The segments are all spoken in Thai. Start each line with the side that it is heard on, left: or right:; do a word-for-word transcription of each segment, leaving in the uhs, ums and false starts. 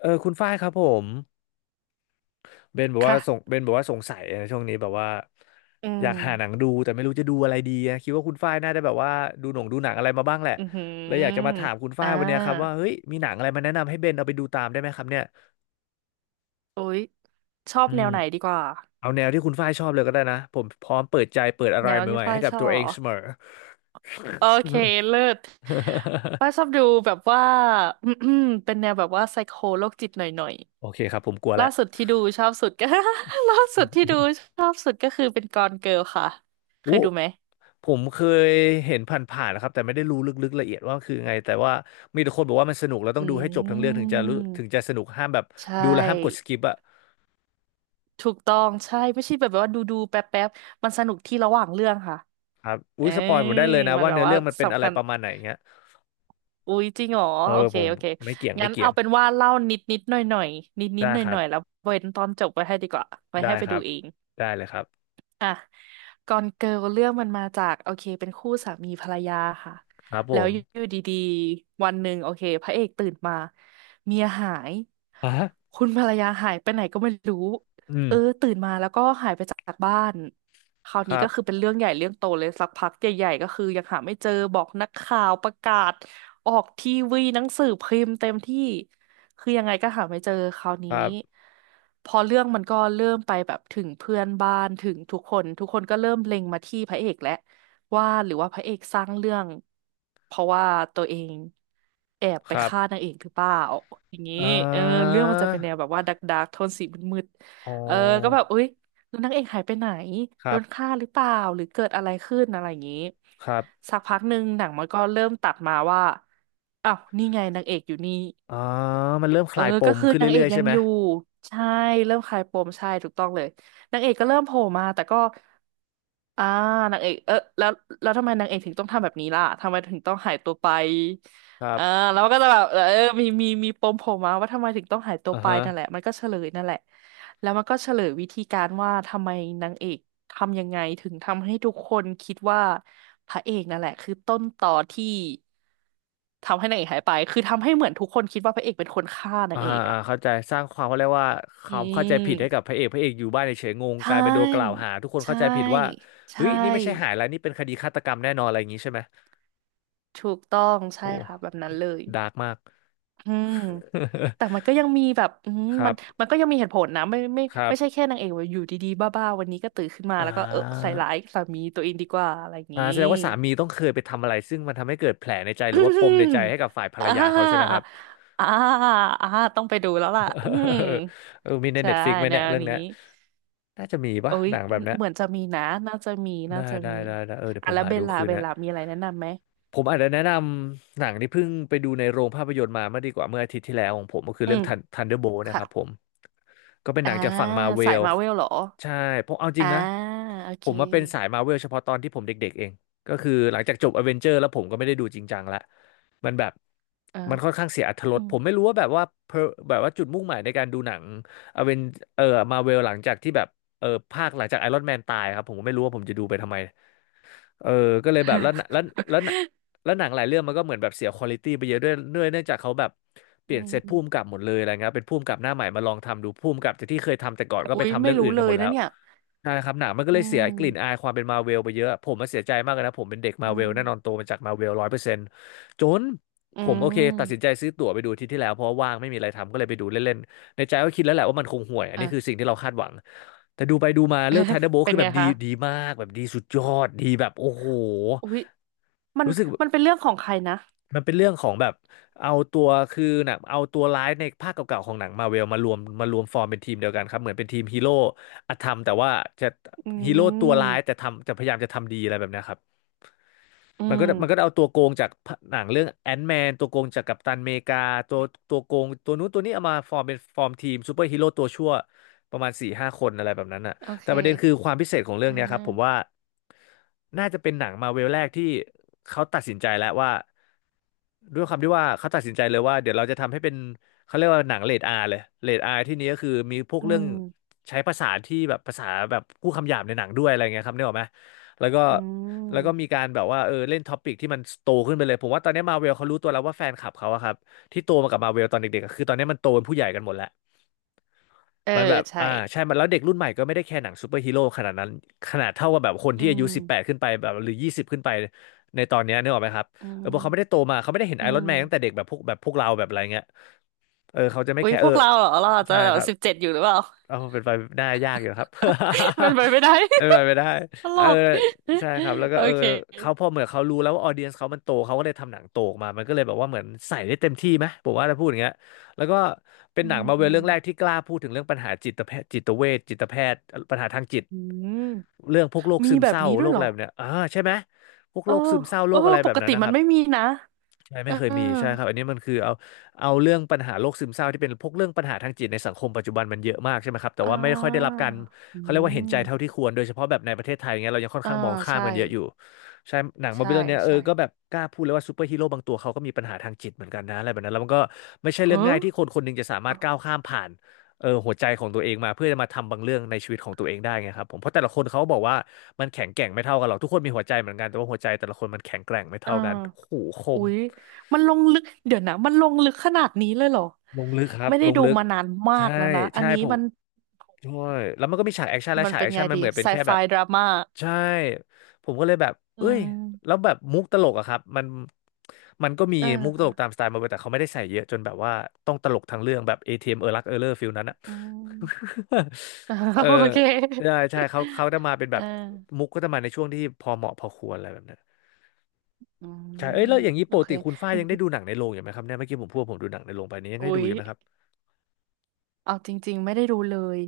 left: เออคุณฝ้ายครับผมเบนบอกว่าสง
right: ค่ะ
left: เบนบอกว่าสงสัยนะช่วงนี้แบบว่า
right: อื
left: อยากหาหนั
right: ม
left: งดูแต่ไม่รู้จะดูอะไรดีอะคิดว่าคุณฝ้ายน่าจะแบบว่าดูหนังดูหนังอะไรมาบ้างแหละ
right: อือหื
left: เลยอยากจะมา
right: อ
left: ถามคุณ
right: อ่
left: ฝ้ายวันเนี้ยครับว่า
right: า
left: เฮ้ยมีหนังอะไรมาแนะนำให้เบนเอาไปดูตามได้ไหมครับเนี่ย
right: อุ๊ยชอบ
left: อื
right: แน
left: ม
right: วไหนดีกว่า
left: เอาแนวที่คุณฝ้ายชอบเลยก็ได้นะผมพร้อมเปิดใจเปิดอะไร
right: แนวที่
left: ใหม่ๆ
right: ฝ้า
left: ให้
right: ย
left: กั
right: ช
left: บ
right: อบ
left: ตัวเอ
right: เหร
left: ง
right: อ
left: เสมอ
right: โอเค เลิศฝ้ายชอบดูแบบว่า เป็นแนวแบบว่าไซโคโรคจิตหน่อย
left: โอเคครับผมกลัว
right: ๆล่า
left: ละ
right: สุดที่ดูชอบสุดก็ ล่าสุดที่ดูชอบสุดก็คือเป็นกอนเกิลค่ะ เค
left: อุ
right: ยดูไหม
left: ผมเคยเห็นผ่านๆนะครับแต่ไม่ได้รู้ลึกๆละเอียดว่าคือไงแต่ว่ามีแต่คนบอกว่ามันสนุกแล้วต้อ
right: อื
left: งดูให้จบ
right: ม
left: ทั้งเรื่องถึงจะรู้ถึงจะสนุกห้ามแบบ
right: ใช่
left: ดูแล้วห้ามกดสกิปอะ
right: ถูกต้อง ใช่ ไม่ใช่แบบว่าดูดูแป๊บแป๊บมันสนุกที่ระหว่างเรื่องค่ะ
left: ครับอุ้
right: เอ
left: ย
right: อ
left: สปอยผมได้เลยนะ
right: มัน
left: ว่า
right: แบบ
left: เนื้อ
right: ว่า
left: เรื่องมันเป็นอะ
right: สำ
left: ไร
right: คัญ
left: ประมาณไหนเงี้ย
right: อุ๊ยจริงเหรอ
left: เออ
right: โอเค
left: ผม
right: โอเค
left: ไม่เกี่ยงไม่
right: งั้น
left: เกี่ย
right: เอา
left: ง
right: เป็นว่าเล่านิดนิดหน่อยหน่อยนิดนิ
left: ได้
right: ดหน่อ
left: ค
right: ย
left: รั
right: หน่อยๆแล้
left: บ
right: วเว้นตอนจบไว้ให้ดีกว่าไว้
left: ได้
right: ให้ไป
left: ครั
right: ดู
left: บ
right: เอง
left: ได้เลยครับ
right: อ่ะกอนเกิลเรื่องมันมาจากโอเคเป็นคู่สามีภรรยาค่ะ
left: ครับผ
right: แล้ว
left: ม
right: อยู่ดีๆวันหนึ่งโอเคพระเอกตื่นมาเมียหาย
left: อ่ะ
right: คุณภรรยาหายไปไหนก็ไม่รู้
left: อืม
right: เออตื่นมาแล้วก็หายไปจากบ้านคราว
left: ค
right: นี้
left: รั
right: ก็
left: บ
right: คือเป็นเรื่องใหญ่เรื่องโตเลยสักพักใหญ่ๆก็คือยังหาไม่เจอบอกนักข่าวประกาศออกทีวีหนังสือพิมพ์เต็มที่ คือยังไงก็หาไม่เจอคราว
left: ค
right: นี้
left: รับ
right: พอเรื่องมันก็เริ่มไปแบบถึงเพื่อนบ้านถึงทุกคนทุกคนก็เริ่มเล็งมาที่พระเอกแล้วว่าหรือว่าพระเอกสร้างเรื่องเพราะว่าตัวเองแอบ
left: ค
right: ไป
left: รับ
right: ฆ่านางเอกหรือเปล่าอย่างนี้
left: อ่
right: เออ
left: า
right: เรื่องมันจะเป็นแนวแบบว่าดักดักโทนสีมืด
left: อ๋อ
right: ๆเออก็แบบอุ๊ยแล้วนางเอกหายไปไหน
left: ค
right: โด
left: รั
right: นฆ่า
left: บ
right: หรือเปล่าหรือเกิดอะไรขึ้นอะไรอย่างนี้
left: ครับ
right: สักพักหนึ่งหนังมันก็เริ่มตัดมาว่าอ้าวนี่ไงนางเอกอยู่นี่
left: อ๋อมันเริ่มค
right: เออ
left: ลายป
right: ก็
left: ม
right: คือ
left: ขึ้น
right: นางเอ
left: เรื่
right: ก
left: อยๆ
right: ยั
left: ใช่
right: ง
left: ไหม
right: อยู่ใช่เริ่มคลายปมใช่ถูกต้องเลยนางเอกก็เริ่มโผล่มาแต่ก็อ่านางเอกเออแล้วแล้วทำไมนางเอกถึงต้องทำแบบนี้ล่ะทำไมถึงต้องหายตัวไป
left: ครั
right: อ่า
left: บ
right: แล้วมันก็จะแบบเออมีมีมีปมโผล่มาว่าทำไมถึงต้องหายตัว
left: อ่า
right: ไป
left: ฮะ
right: นั่นแหละมันก็เฉลยนั่นแหละแล้วมันก็เฉลยวิธีการว่าทำไมนางเอก ทำยังไงถึงทำให้ทุกคนคิดว่าพระเอกนั่นแหละคือต้นต่อที่ทำให้นางเอกหายไปคือทำให้เหมือนทุกคนคิดว่าพระเอกเป็นคนฆ่านา
left: อ่า
right: งเอก
left: อ่า
right: อ่ะ
left: เข้าใจสร้างความเขาเรียกว่าค
right: อื
left: วามเข้าใจผิดให้กั
right: ม
left: บพระเอกพระเอกอยู่บ้านเฉยๆงง
right: ใช
left: กลายเป็นโดนกล่าว
right: ่
left: หาทุกคนเข้า
right: ใช่
left: ใจผิดว่าเฮ้
right: ใช่
left: ยนี่ไม่ใช่หายแล้วนี่เป็นคดีฆาตกรรมแน่นอนอะไรอย่างนี้ใช่ไหม
right: ถูกต้องใช่
left: โห
right: ค่ะแบบนั้นเลย
left: ดาร์กมาก
right: อืมแต่มันก็ ยังมีแบบอืม
left: ครั
right: มัน
left: บ
right: มันก็ยังมีเหตุผลนะไม่ไม่
left: ครับ
right: ไม่ใช่แค่นางเอกว่าอยู่ดีๆบ้าๆวันนี้ก็ตื่นขึ้นมา
left: อ่
right: แล้วก็เออใส่
left: า
right: ร้ายสามีตัวเองดีกว่าอะไรอย่าง
left: อ่า
right: นี้
left: แสดงว่าสามีต้องเคยไปทำอะไรซึ่งมันทำให้เกิดแผลในใจ ห
right: อื
left: รือว่าปมใน
right: ม
left: ใจให้กับฝ่ายภร
right: อ่
left: รยาเขาใช่ไหมค
right: า
left: รับ
right: อ่าอ่าต้องไปดูแล้วล่ะอืม
left: เออมีในเต
right: ใช่
left: ฟิกไหม
right: แน
left: เนี่ย
right: ว
left: เรื่อง
right: นี้
left: เนี้ยน่าจะมีปะ
right: โอ้ย
left: หนังแบบเนี้ย
right: เหมือนจะมีนะน่าจะมีน่า
left: ได้
right: จะ
left: ได้
right: มี
left: ได้ได้เออเดี๋ยว
right: อ่ะ
left: ผม
right: แล้ว
left: หา
right: เบ
left: ดู
right: ลล่า
left: คืน
right: เบล
left: นะ
right: ล่ามีอะไรแนะนำไหม
left: ผมอาจจะแนะนำหนังที่เพิ่งไปดูในโรงภาพยนตร์มาเมื่อดีกว่าเมื่ออาทิตย์ที่แล้วของผมก็คือ
right: อื
left: เรื่อง
right: ม
left: Thun- Thunderbolt นะค
right: ค่ะ
left: รับผมก็เป็นห
right: อ่า
left: นังจากฝั่งมาเว
right: สาย
left: ล
right: มาเวลเหรอ
left: ใช่เพราะเอาจริ
right: อ่า
left: งนะ
right: โอ
left: ผ
right: เค
left: มมาเป็นสายมาเวลเฉพาะตอนที่ผมเด็กๆเองก็คือหลังจากจบอเวนเจอร์แล้วผมก็ไม่ได้ดูจริงจังละมันแบบ
right: อ่า
left: มันค่อนข้างเสียอรรถร
right: อื
left: ส
right: ม
left: ผมไม่รู้ว่าแบบว่า per- แบบว่าจุดมุ่งหมายในการดูหนังอเวนเออมาเวลหลังจากที่แบบเออภาคหลังจากไอรอนแมนตายครับผมก็ไม่รู้ว่าผมจะดูไปทำไม เออก็เลยแบบแล้วแล้วแล้ว แล้วหนังหลายเรื่องมันก็เหมือนแบบเสียควอลิตี้ไปเยอะด้วยด้วยเนื่องจากเขาแบบเป
right: อื
left: ลี่ยนเซต
right: ม
left: ผู้กำกับหมดเลยอะไรเงี้ยเป็นผู้กำกับหน้าใหม่มาลองทำดูผู้กำกับจากที่เคยทำแต่ก่อนก็
right: อุ้
left: ไป
right: ย
left: ทำ
right: ไม่
left: เรื่อง
right: รู้
left: อื่น
right: เล
left: กันหม
right: ย
left: ดแล้
right: นะ
left: ว
right: เนี่ย
left: ใช่ครับหนังมันก็
right: อื
left: เลยเสียกลิ่นอา
right: ม
left: ยความเป็นมาเวลไปเยอะผมมาเสียใจมากเลยนะผมเป็นเด็กมา
right: อื
left: เว
right: ม
left: ลแน่นอนโตมาจากมาเวลร้อยเปอร์เซ็นต์จน
right: อื
left: ผมโอเคตัดสินใจ
right: ม
left: ซื้อตั๋วไปดูอาทิตย์ที่แล้วเพราะว่าว่างไม่มีอะไรทำก็เลยไปดูเล่น ในใจก็คิดแล้วแหละว่ามันคงห่วยอัน
right: อ่ะ
left: นี้คือสิ่งที่เราคาดหวังแต่ดูไปดูมาเลือกไทเดอร์โบ
right: เป็
left: คื
right: น
left: อแบ
right: ไง
left: บดี
right: คะ
left: ดีมากแบบดีสุดยอดดีแบบโอ้โห
right: อุ้ยมัน
left: รู้สึก
right: มันเป็นเรื่องของใครนะ
left: มันเป็นเรื่องของแบบเอาตัวคือหนังเอาตัวร้ายในภาคเก่าๆของหนังมาเวลมารวมมารวมฟอร์มเป็นทีมเดียวกันครับเหมือนเป็นทีมฮีโร่อธรรมแต่ว่าจะ
right: อื
left: ฮีโร่ตัวร้า
right: ม
left: ยแต่ทำจะพยายามจะทำดีอะไรแบบเนี้ยครับ
right: อื
left: มันก็
right: ม
left: มันก็เอาตัวโกงจากหนังเรื่องแอนแมนตัวโกงจากกัปตันอเมริกาตัวตัวโกงตัวนู้นตัวนี้เอามาฟอร์มเป็นฟอร์มทีมซูเปอร์ฮีโร่ตัวชั่วประมาณสี่ห้าคนอะไรแบบนั้นอ่ะ
right: โอ
left: แต่
right: เค
left: ประเด็นคือความพิเศษของเรื่
right: อ่
left: องเนี้ยครับผม
right: า
left: ว่าน่าจะเป็นหนังมาเวลแรกที่เขาตัดสินใจแล้วว่าด้วยความที่ว่าเขาตัดสินใจเลยว่าเดี๋ยวเราจะทำให้เป็นเขาเรียกว่าหนังเรทอาร์เลยเรทอาร์ที่นี้ก็คือมีพวก
right: อื
left: เรื่อง
right: ม
left: ใช้ภาษาที่แบบภาษาแบบพูดคำหยาบในหนังด้วยอะไรเงี้ยครับนึกออกไหม แล้วก็
right: อืม
left: แล้วก็มีการแบบว่าเออเล่นท็อปิกที่มันโตขึ้นไปเลยผมว่าตอนนี้มาเวลเขารู้ตัวแล้วว่าแฟนคลับเขาอะครับที่โตมากับมาเวลตอนเด็กๆอะคือตอนนี้มันโตเป็นผู้ใหญ่กันหมดแล้ว
right: เออ
left: มันแบบ
right: ใช่
left: อ่าใช่มันแล้วเด็กรุ่นใหม่ก็ไม่ได้แค่หนังซูเปอร์ฮีโร่ขนาดนั้นขนาดเท่ากับแบบคน
right: อื
left: ที่อายุสิบแปด
right: ม
left: ขึ้นไปแบบหรือยี่สิบขึ้นไปในตอนเนี้ยนึกออกไหมครับ
right: อื
left: เออเพราะเขาไม่ได้
right: ม
left: โตมาเขาไม่ได้เห็น
right: อื
left: ไอรอน
right: ม
left: แมนตั้งแต่เด็กแบบพวกแบบพวกเราแบบอะไรเงี้ยเออเขาจะไม่
right: อุ๊ย
left: แค่
right: พ
left: เออ
right: วกเราเหรอเราอาจ
left: ใช่
right: จะ
left: ครับ
right: สิบเจ็ดอยู่หรือเปล่า
left: เอาเป็นไปได้ายากอยู่ครับ
right: มันไปไม่ได้
left: เป็นไปไม่ได้
right: ต
left: เอ
right: ล
left: อ
right: ก
left: ใช่ครับแล้วก็
right: โอ
left: เออ
right: เค
left: เขาพอเหมือนเขารู้แล้วว่าออเดียนเขามันโตเขาก็เลยทำหนังโตออกมามันก็เลยแบบว่าเหมือนใส่ได้เต็มที่ไหมผมว่าถ้าพูดอย่างเงี้ยแล้วก็เป็น
right: อื
left: หนัง
right: ม
left: มาเว
right: อื
left: ล
right: ม
left: เรื่องแรกที่กล้าพูดถึงเรื่องปัญหาจิตแพทย์จิตเวชจิตแพทย์ปัญหาทางจิต
right: อืม
left: เรื่องพวกโรค
right: มี
left: ซึม
right: แบ
left: เศ
right: บ
left: ร้า
right: นี้ด้
left: โร
right: วย
left: ค
right: เหร
left: อะ
right: อ
left: ไรแบบเนี้ยอ่าใช่ไหมพวก
right: เอ
left: โร
right: อ
left: คซึมเศร้าโร
right: เออ
left: คอะไร
right: ป
left: แบบ
right: ก
left: นั้
right: ติ
left: นนะค
right: มัน
left: รับ
right: ไม่มีนะ
left: ใช่
right: เออ
left: ไม่เคยมีใช่ครับอันนี้มันคือเอาเอาเรื่องปัญหาโรคซึมเศร้าที่เป็นพวกเรื่องปัญหาทางจิตในสังคมปัจจุบันมันเยอะมากใช่ไหมครับแต่
right: อ่า
left: ว่าไม่ค่อยได้รับการ
right: อื
left: เขาเรียกว่าเห็นใจเท่า
right: ม
left: ที่ควรโดยเฉพาะแบบในประเทศไทยเงี้ยเรายังค่อน
right: อ่า
left: ข้างมองข้าม
right: ใช่
left: กันเยอะอยู่ใช่หนังมาร์
right: ใช่
left: เวลเนี่ยเออ
right: ใช่
left: ก็แบบกล้าพูดเลยว่าซูเปอร์ฮีโร่บางตัวเขาก็มีปัญหาทางจิตเหมือนกันนะอะไรแบบนั้นแล้วมันก็ไม่ใช่เรื่อง
right: เฮ้
left: ง่า
right: อ
left: ยที่คนคนหนึงจะสามารถก้าวข้ามผ่านเออหัวใจของตัวเองมาเพื่อจะมาทำบางเรื่องในชีวิตของตัวเองได้ไงครับผมเพราะแต่ละคนเขาบอกว่ามันแข็งแกร่งไม่เท่ากันหรอกทุกคนมีหัวใจเหมือนกันแต่ว่าหัวใจแต่ละคนมันแข็งแกร่งไม่
right: อ่า
left: เท่ากันโอ้โหคม
right: อุ๊ยมันลงลึกเดี๋ยวนะมันลงลึกขนาดนี้เลยเหรอ
left: ลงลึกครับ
right: ไม่ได้
left: ลง
right: ดู
left: ลึก
right: มานานมา
left: ใช่
right: กแล้วนะ อัน
left: ใช่
right: นี้
left: ผม
right: มัน
left: ใช่แล้วมันก็มีฉากแอคชั่นและ
right: มัน
left: ฉาก
right: เป็
left: แอ
right: น
left: ค
right: ไง
left: ชั่นมัน
right: ดี
left: เหมือนเป็
right: ไซ
left: นแค่
right: ไฟ
left: แบบ
right: ดราม่า
left: ใช่ผมก็เลยแบบ
right: อื
left: เอ้ยแล้ว
right: ม
left: แบบมุกตลกอะครับมันมันก็มีมุกตล
right: เอ
left: ก
right: อ
left: ตามสไตล์มาเวแต่เขาไม่ได้ใส่เยอะจนแบบว่าต้องตลกทางเรื่องแบบ เอ ที เอ็ม เอมเออรักเออเลอร์ฟิลนั้นอะ
right: อืม
left: เออ
right: โอเค
left: ใช่ใช่เขาเขาจะมาเป็นแบ
right: เออ
left: บมุกก็จะมาในช่วงที่พอเหมาะพอควรอะไรแบบนั้น
right: อืม
left: ใช่เอ้ยแล้วอย่างนี้
right: โอ
left: ปก
right: เค
left: ติคุณฝ้ายยังได้ดูหนังในโรงอยู่ไหมครับเนี่ยเมื่อกี้ผมพูดว่าผมดูหนังในโรงไปนี้ยังได้
right: อุ๊
left: ดู
right: ย
left: อยู่ไหมครับ
right: เอาจริงๆไม่ได้ดูเลย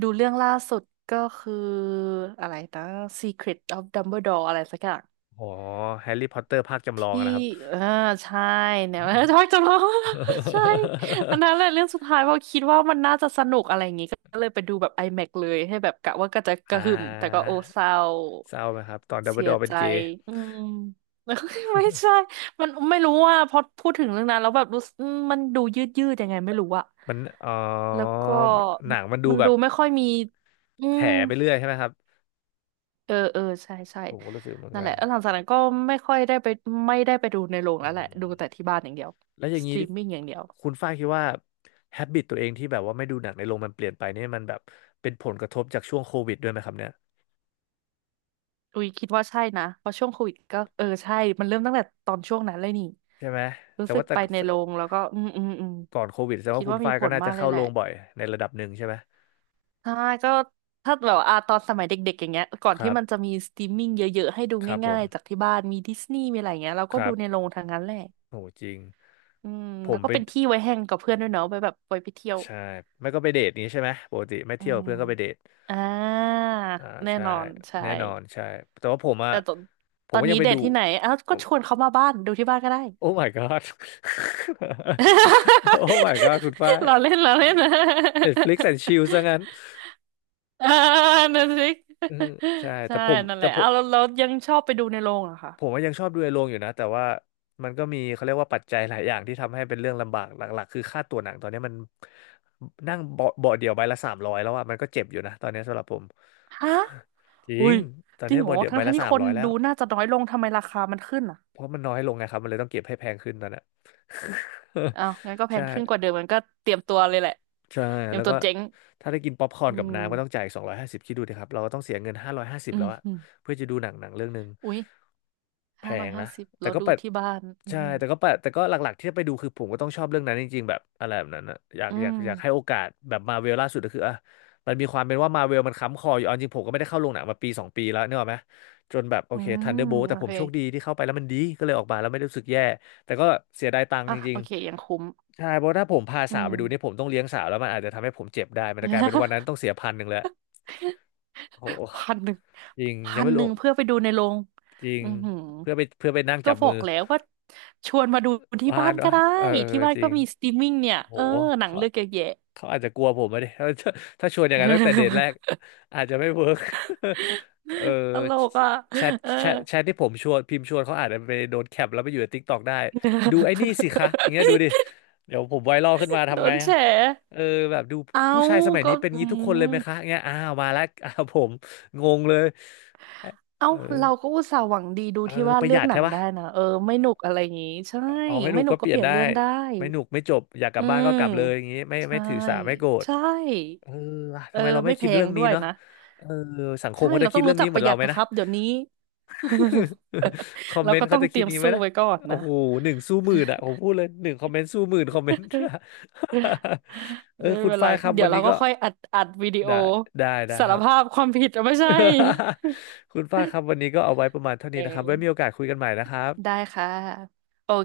right: ดูเรื่องล่าสุดก็คืออะไรนะ Secret of Dumbledore อะไรสักอย่าง
left: โอ้แฮร์รี่พอตเตอร์ภาคจำลอง
right: ที่
left: อะนะครับ
right: เออใช่เนี่ย ชอบจะร้อง ใช่อัน นั้นแหละเรื่องสุดท้ายเพราะคิดว่ามันน่าจะสนุกอะไรอย่างงี้ก็เลยไปดูแบบ IMAX เลยให้แบบกะว่าก็จะก
left: อ่า
right: ระหึ่มแต่ก็โอเศร้า
left: เศร้าไหมครับตอนดัมเบิ
right: เสี
left: ลด
right: ย
left: อร์เป็
right: ใจ
left: นเกย์
right: อืม ไม่ใช่มันไม่รู้ว่าพอพูดถึงเรื่องนั้นแล้วแบบรู้สึกอืมมันดูยืดยืดยังไงไม่รู้อะ
left: มันอ๋อ
right: แล้วก็
left: หนังมันดู
right: มัน
left: แบ
right: ดู
left: บ
right: ไม่ค่อยมีอื
left: แถ
right: ม
left: ไปเรื่อยใช่ไหมครับ
right: เออเออใช่ใช่
left: ผมก็รู้สึกเหมือน
right: นั่นแห
left: กั
right: ละ
left: น
right: แล้วหลังจากนั้นก็ไม่ค่อยได้ไปไม่ได้ไปดูในโรง
left: อื
right: แล้วแหละ
left: ม
right: ดูแต่ที่บ้านอย่างเดียว
left: แล้วอย่าง
right: สต
left: นี้
right: รีมมิ่งอย่างเดียว
left: คุณฝ้ายคิดว่าแฮบิตตัวเองที่แบบว่าไม่ดูหนังในโรงมันเปลี่ยนไปเนี่ยมันแบบเป็นผลกระทบจากช่วงโควิดด้วยไหมครับเนี่ย
right: อุ้ยคิดว่าใช่นะเพราะช่วงโควิดก็เออใช่มันเริ่มตั้งแต่ตอนช่วงนั้นเลยนี่
left: ใช่ไหม
right: รู้
left: แต่
right: สึ
left: ว่า
right: ก
left: แต่
right: ไปในโรงแล้วก็อืมอืมอืม
left: ก่อนโควิดแสดง
right: คิด
left: ว่าคุณ
right: ว่ามี
left: ฝ้าย
right: ผ
left: ก็
right: ล
left: น่า
right: มา
left: จะ
right: กเล
left: เข้า
right: ยแห
left: โร
right: ละ
left: งบ่อยในระดับหนึ่งใช่ไหม
right: ใช่ก็ถ้าแบบอ่าตอนสมัยเด็กๆอย่างเงี้ยก่อน
left: ค
right: ที่
left: รั
right: มันจะ
left: บ
right: มีสตรีมมิ่งเยอะๆให้ดู
left: ครับผ
right: ง่า
left: ม
right: ยๆจากที่บ้านมีดิสนีย์มีอะไรอย่างเงี้ยเรา
left: ค
right: ก็
left: รั
right: ดูในโร
left: บ
right: งทางนั้นแหละ
left: โหจริง
right: อืม
left: ผ
right: แล้ว
left: ม
right: ก็
left: ไป
right: เป็นที่ไว้แฮงกับเพื่อนด้วยเนาะไปแบบไปไปเที่ยว
left: ใช่ไม่ก็ไปเดทนี้ใช่ไหมปกติไม่
right: อื
left: เที่ยว
right: ม
left: เพื่อนก็ไปเดท
right: อ่า
left: อ่า
right: แน่
left: ใช่
right: นอนใช่
left: แน่นอนใช่แต่ว่าผมอะ
right: แต่ตอน
left: ผ
right: ต
left: ม
right: อน
left: ก็ยั
right: นี้
left: งไป
right: เด
left: ดู
right: ทที่ไหนอ้าวก็ชวนเขามาบ้านดูที่บ้านก็ได้
left: โอ้ my god โอ้ my god คุณฝ้าย
right: เราเล่นเราเล่น นะ
left: เน็ตฟลิกซ์ and chill ซะงั้น
right: เออนั่นสิ
left: อืมใช่แต่
right: ใช่
left: ผม
right: นั่นแห
left: แต่
right: ละ
left: ผม
right: เอาแล้วแล้วยังชอบไปดูในโรงเหรอคะ
left: ผมว่ายังชอบดูในโรงอยู่นะแต่ว่ามันก็มีเขาเรียกว่าปัจจัยหลายอย่างที่ทำให้เป็นเรื่องลำบากหลักๆคือค่าตั๋วหนังตอนนี้มันนั่งเบาะเบาะเดียวใบละสามร้อยแล้วอะมันก็เจ็บอยู่นะตอนนี้สำหรับผม
right: ฮะ
left: จริ
right: อุ้
left: ง
right: ย
left: ตอน
right: จริ
left: นี้
right: งเหรอ
left: เบาะเดียว
right: ทั้
left: ใบ
right: งทั้ง
left: ละ
right: ที่
left: สาม
right: คน
left: ร้อยแล้
right: ดู
left: ว
right: น่าจะน้อยลงทำไมราคามันขึ้นอ่ะ
left: เพราะมันน้อยลงไงครับมันเลยต้องเก็บให้แพงขึ้นตอนเนี้ย
right: อ้าวงั้นก็ แพ
left: ใช่
right: งขึ้นกว่าเดิมมันก็เตรียมตัวเลยแหละ
left: ใช่
right: เตรียม
left: แล้ว
right: ตัว
left: ก็
right: เจ๊ง
left: ถ้าได้กินป๊อปคอร์น
right: อื
left: กับ
right: ม
left: น้ำก็ต้องจ่ายสองร้อยห้าสิบคิดดูดิครับเราก็ต้องเสียเงินห้าร้อยห้าสิบ
right: อื
left: แล้
right: ม
left: วอะ
right: อม
left: เพื่อจะดูหนังหนังเรื่องหนึ่ง
right: อุ้ย
left: แพ
right: ห้าร้อ
left: ง
right: ยห้า
left: นะ
right: สิบ
left: แต่
right: เรา
left: ก็
right: ดู
left: แปด
right: ที่บ้านอื
left: ใช่
right: ม
left: แต่ก็แปดแต่ก็หลักๆที่จะไปดูคือผมก็ต้องชอบเรื่องนั้นจริงๆแบบอะไรแบบนั้นอะอยาก
right: อื
left: อยาก
right: ม
left: อยากให้โอกาสแบบมาเวลล่าสุดก็คืออ่ะมันมีความเป็นว่ามาเวลมันค้ำคออยู่เอาจริงผมก็ไม่ได้เข้าโรงหนังมาปีสองปีแล้วเนกอะไหมจนแบบโอ
right: อื
left: เคทันเดอร์
right: ม
left: โบ t
right: โอ
left: แต่ผม
right: เค
left: โชคดีที่เข้าไปแล้วมันดีก็เลยออกมาแล้วไม่ได้รู้สึกแย่ แต่ก็เสียดายตังค์
right: อ่ะ
left: จริ
right: โอ
left: ง
right: เคยังคุ้ม
left: ๆใช่เพราะถ้าผมพา
right: อื
left: สาวไป
right: ม
left: ดูนี่ผมต้องเลี้ยงสาวแล้วมันอาจจะทำให้ผมเจ็บได้ มันจะกลายเป็นวันนั้น ต้องเสียพันหนึ่งแล้วโอ้โห
right: พันหนึ่ง
left: จริง ยั
right: พั
left: ง
right: น
left: ไม่
right: ห
left: รู้
right: นึ่งเพื่อไปดูในโรง
left: จริง
right: อือหือ
left: เพื่อไปเพื่อไปนั่ง
right: ก็
left: จับ
right: บ
left: มื
right: อ
left: อ
right: กแล้วว่าชวนมาดูที่
left: พา
right: บ้า
left: น
right: นก็
left: วะ
right: ได้
left: เออเออ
right: ที่บ้าน
left: จริ
right: ก็
left: ง
right: มีสตรีมมิ่งเนี่ย
left: โห
right: เออหนังเลือกเยอะแยะ
left: เขาอาจจะกลัวผมอะดิ ถ้าถ้าชวนอย่างนั้นตั้งแต่เดทแรกอาจจะไม่เวิร์ก เออ
right: ตลกอ่ะ
left: แชท
right: เออ
left: แชทแชทที่ผมชวนพิมพ์ชวนเขาอาจจะไปโดนแคปแล้วไปอยู่ในติ๊กตอกได้ดูไอ้นี่สิคะอย่างเงี้ยดูดิเดี๋ยวผมไวรัลขึ้นมา
right: โด
left: ทำไง
right: นแฉ
left: อะเออแบบดู
right: เอา
left: ผู้ชายสมัย
right: ก็
left: นี้เป็น
right: อื
left: งี้ทุกคน
right: ม
left: เลยไหมคะเงี้ยอ้าวมาแล้ว อ้าวผมงงเลย
right: เอ้า
left: เออ
right: เราก็อุตส่าห์หวังดีดู
left: เออ
right: ที่ว่า
left: ประ
right: เลื
left: ห
right: อ
left: ยั
right: ก
left: ด
right: หนั
left: ใช่
right: ง
left: ปะ
right: ได้นะเออไม่หนุกอะไรอย่างงี้ใช่
left: อ๋อไม่หนุ
right: ไม่
left: ก
right: หนุ
left: ก็
right: ก
left: เป
right: ก็
left: ลี่
right: เป
left: ยน
right: ลี่ยน
left: ได้
right: เรื่องได้
left: ไม่หนุกไม่จบอยากกลั
right: อื
left: บบ้านก็
right: ม
left: กลับเลยอย่างงี้ไม่
right: ใช่
left: ไม่ถือสาไม่โกรธ
right: ใช่
left: เออว่ะ
right: เอ
left: ทำ
right: อ
left: ไมเราไม่
right: ไม่แพ
left: คิดเรื่
right: ง
left: อง
right: ด้
left: นี้
right: วย
left: เนาะ
right: นะ
left: เออสังคม
right: ใช่
left: เขาจะ
right: เรา
left: คิ
right: ต้อ
left: ด
right: ง
left: เรื่
right: รู้
left: อง
right: จั
left: นี้
right: ก
left: เห
right: ป
left: มือ
right: ระ
left: น
right: ห
left: เรา
right: ยัด
left: ไหม
right: นะค
left: นะ
right: รับเดี๋ยวนี้
left: คอม
right: เรา
left: เมน
right: ก็
left: ต์เขา
right: ต้อง
left: จะ
right: เต
left: คิ
right: รี
left: ด
right: ยม
left: นี้ไหม
right: สู้
left: นะ
right: ไว้ก่อน
left: โอ้
right: นะ
left: โหหนึ่งสู้หมื่นอ่ะผมพูดเลยหนึ่งคอมเมนต์สู้หมื่นคอมเมนต์ เอ
right: ไม่
left: อคุณ
right: เป็นไร
left: ฝ้ายครับ
right: เดี๋
left: วั
right: ย
left: น
right: วเรา
left: นี้
right: ก็
left: ก็
right: ค่อยอัดอัดวิดีโอ
left: ได้ได้ได้
right: สา
left: ค
right: ร
left: รับ
right: ภาพความผิดเอาไม่ใช่
left: คุณฝ้ายครับวันนี้ก็เอาไว้ประมาณเท่า
right: เอ
left: นี้นะครับ
right: อ
left: ไว้มีโอกาสคุยกันใหม่นะครับ
right: ได้ค่ะ